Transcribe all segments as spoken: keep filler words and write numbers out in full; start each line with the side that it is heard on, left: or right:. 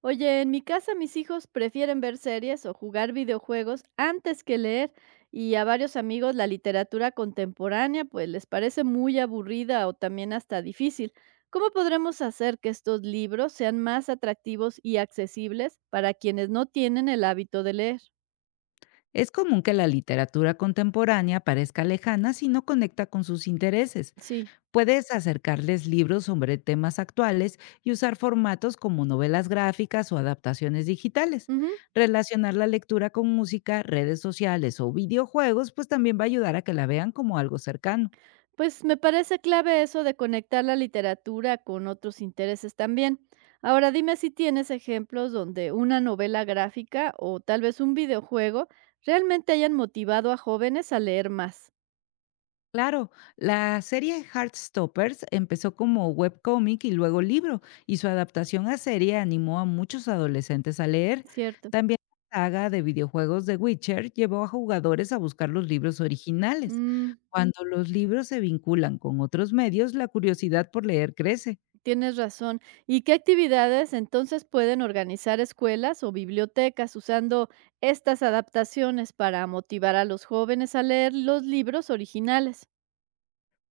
right: Oye, en mi casa mis hijos prefieren ver series o jugar videojuegos antes que leer y a varios amigos la literatura contemporánea pues les parece muy aburrida o también hasta difícil. ¿Cómo podremos hacer que estos libros sean más atractivos y accesibles para quienes no tienen el hábito de leer?
left: Es común que la literatura contemporánea parezca lejana si no conecta con sus intereses.
right: Sí.
left: Puedes acercarles libros sobre temas actuales y usar formatos como novelas gráficas o adaptaciones digitales.
right: Ujú.
left: Relacionar la lectura con música, redes sociales o videojuegos, pues también va a ayudar a que la vean como algo cercano.
right: Pues me parece clave eso de conectar la literatura con otros intereses también. Ahora dime si tienes ejemplos donde una novela gráfica o tal vez un videojuego realmente hayan motivado a jóvenes a leer más.
left: Claro, la serie Heartstoppers empezó como webcómic y luego libro, y su adaptación a serie animó a muchos adolescentes a leer.
right: Cierto.
left: También la saga de videojuegos de Witcher llevó a jugadores a buscar los libros originales.
right: Mm,
left: Mm. Cuando los libros se vinculan con otros medios, la curiosidad por leer crece.
right: tienes razón. ¿Y qué actividades entonces pueden organizar escuelas o bibliotecas usando estas adaptaciones para motivar a los jóvenes a leer los libros originales?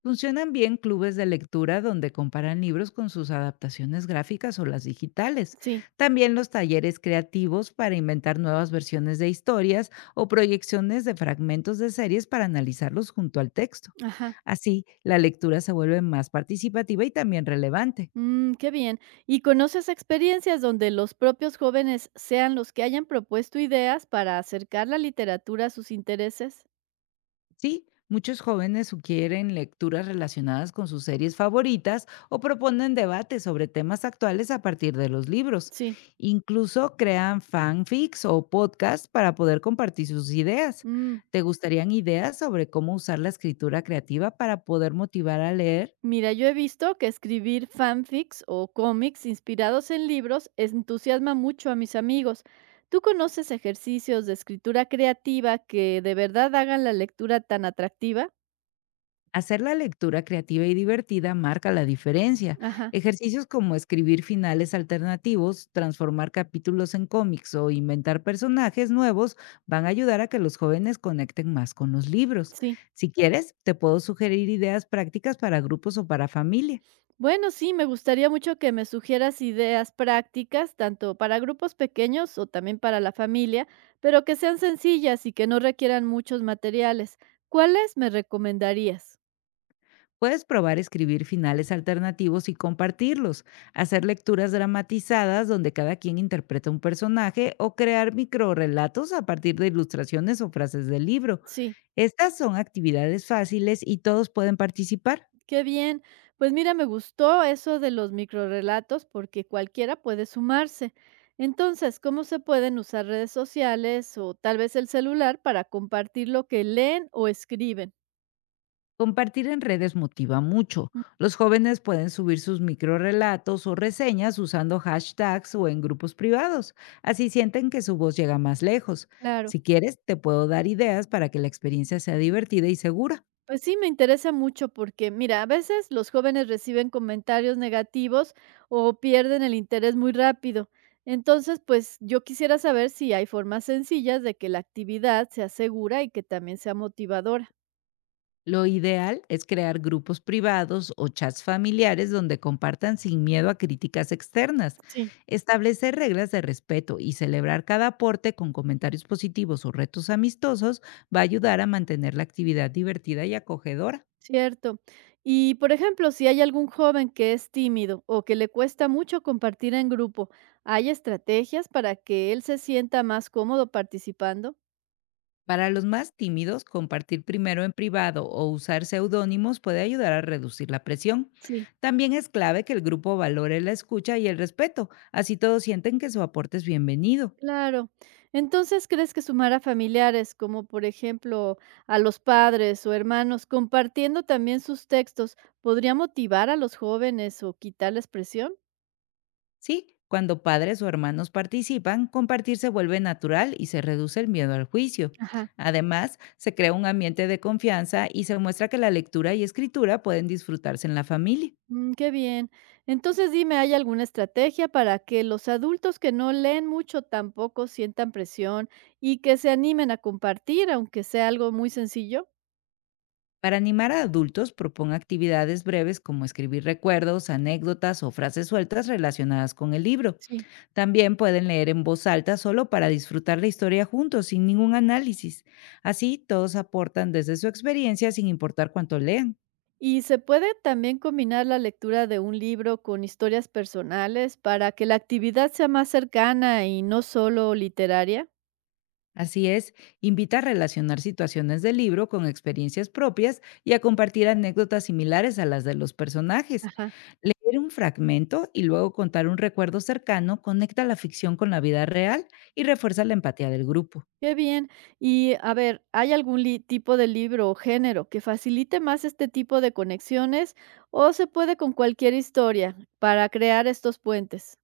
left: Funcionan bien clubes de lectura donde comparan libros con sus adaptaciones gráficas o las digitales.
right: Sí.
left: También los talleres creativos para inventar nuevas versiones de historias o proyecciones de fragmentos de series para analizarlos junto al texto.
right: Ajá.
left: Así, la lectura se vuelve más participativa y también relevante.
right: Mm, qué bien. ¿Y conoces experiencias donde los propios jóvenes sean los que hayan propuesto ideas para acercar la literatura a sus intereses?
left: Sí, muchos jóvenes sugieren lecturas relacionadas con sus series favoritas o proponen debates sobre temas actuales a partir de los libros.
right: Sí.
left: Incluso crean fanfics o podcasts para poder compartir sus ideas.
right: Mm.
left: ¿Te gustarían ideas sobre cómo usar la escritura creativa para poder motivar a leer?
right: Mira, yo he visto que escribir fanfics o cómics inspirados en libros entusiasma mucho a mis amigos. ¿Tú conoces ejercicios de escritura creativa que de verdad hagan la lectura tan atractiva?
left: Hacer la lectura creativa y divertida marca la diferencia.
right: Ajá,
left: Ejercicios como escribir finales alternativos, transformar capítulos en cómics o inventar personajes nuevos van a ayudar a que los jóvenes conecten más con los libros.
right: sí.
left: Si quieres, te puedo sugerir ideas prácticas para grupos o para familia.
right: Bueno, sí, me gustaría mucho que me sugieras ideas prácticas, tanto para grupos pequeños o también para la familia, pero que sean sencillas y que no requieran muchos materiales. ¿Cuáles me recomendarías?
left: Puedes probar escribir finales alternativos y compartirlos, hacer lecturas dramatizadas donde cada quien interpreta un personaje o crear microrelatos a partir de ilustraciones o frases del libro.
right: Sí,
left: Estas son actividades fáciles y todos pueden participar.
right: qué bien. Pues mira, me gustó eso de los microrelatos porque cualquiera puede sumarse. Entonces, ¿cómo se pueden usar redes sociales o tal vez el celular para compartir lo que leen o escriben?
left: Compartir en redes motiva mucho.
right: Mm,
left: Los jóvenes pueden subir sus microrelatos o reseñas usando hashtags o en grupos privados. Así sienten que su voz llega más lejos.
right: claro.
left: Si quieres, te puedo dar ideas para que la experiencia sea divertida y segura.
right: Pues sí, me interesa mucho porque, mira, a veces los jóvenes reciben comentarios negativos o pierden el interés muy rápido. Entonces, pues yo quisiera saber si hay formas sencillas de que la actividad sea segura y que también sea motivadora.
left: Lo ideal es crear grupos privados o chats familiares donde compartan sin miedo a críticas externas,
right: Sí.
left: establecer reglas de respeto y celebrar cada aporte con comentarios positivos o retos amistosos va a ayudar a mantener la actividad divertida y acogedora.
right: Cierto. Y, por ejemplo, si hay algún joven que es tímido o que le cuesta mucho compartir en grupo, ¿hay estrategias para que él se sienta más cómodo participando?
left: Para los más tímidos, compartir primero en privado o usar seudónimos puede ayudar a reducir la presión.
right: Sí.
left: También es clave que el grupo valore la escucha y el respeto, así todos sienten que su aporte es bienvenido.
right: Claro. Entonces, ¿crees que sumar a familiares, como por ejemplo a los padres o hermanos, compartiendo también sus textos, podría motivar a los jóvenes o quitarles presión?
left: Sí, cuando padres o hermanos participan, compartir se vuelve natural y se reduce el miedo al juicio.
right: Ajá.
left: Además, se crea un ambiente de confianza y se muestra que la lectura y escritura pueden disfrutarse en la familia.
right: Mm, qué bien. Entonces, dime, ¿hay alguna estrategia para que los adultos que no leen mucho tampoco sientan presión y que se animen a compartir, aunque sea algo muy sencillo?
left: Para animar a adultos, proponga actividades breves como escribir recuerdos, anécdotas o frases sueltas relacionadas con el libro.
right: Sí.
left: También pueden leer en voz alta solo para disfrutar la historia juntos, sin ningún análisis. Así, todos aportan desde su experiencia sin importar cuánto lean.
right: ¿Y se puede también combinar la lectura de un libro con historias personales para que la actividad sea más cercana y no solo literaria?
left: Así es, invita a relacionar situaciones del libro con experiencias propias y a compartir anécdotas similares a las de los personajes.
right: Ajá.
left: Leer un fragmento y luego contar un recuerdo cercano conecta la ficción con la vida real y refuerza la empatía del grupo.
right: Qué bien. Y a ver, ¿hay algún li- tipo de libro o género que facilite más este tipo de conexiones o se puede con cualquier historia para crear estos puentes?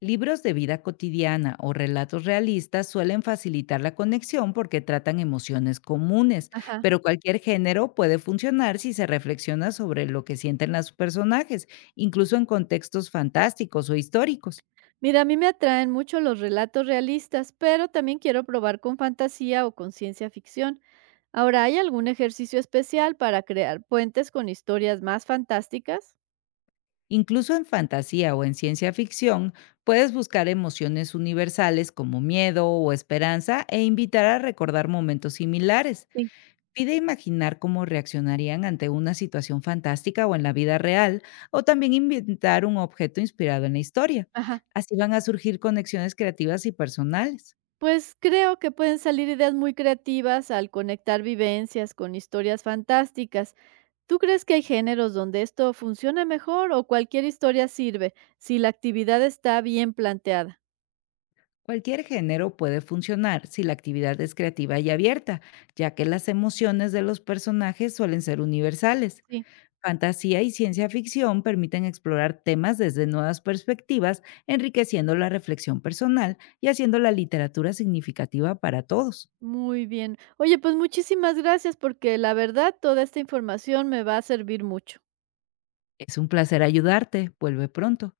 left: Libros de vida cotidiana o relatos realistas suelen facilitar la conexión porque tratan emociones comunes,
right: Ajá.
left: pero cualquier género puede funcionar si se reflexiona sobre lo que sienten los personajes, incluso en contextos fantásticos o históricos.
right: Mira, a mí me atraen mucho los relatos realistas, pero también quiero probar con fantasía o con ciencia ficción. Ahora, ¿hay algún ejercicio especial para crear puentes con historias más fantásticas?
left: Incluso en fantasía o en ciencia ficción, puedes buscar emociones universales como miedo o esperanza e invitar a recordar momentos similares.
right: Sí.
left: Pide imaginar cómo reaccionarían ante una situación fantástica o en la vida real, o también inventar un objeto inspirado en la historia.
right: Ajá.
left: Así van a surgir conexiones creativas y personales.
right: Pues creo que pueden salir ideas muy creativas al conectar vivencias con historias fantásticas. ¿Tú crees que hay géneros donde esto funciona mejor o cualquier historia sirve si la actividad está bien planteada?
left: Cualquier género puede funcionar si la actividad es creativa y abierta, ya que las emociones de los personajes suelen ser universales.
right: Sí.
left: Fantasía y ciencia ficción permiten explorar temas desde nuevas perspectivas, enriqueciendo la reflexión personal y haciendo la literatura significativa para todos.
right: Muy bien. Oye, pues muchísimas gracias porque la verdad toda esta información me va a servir mucho.
left: Es un placer ayudarte. Vuelve pronto.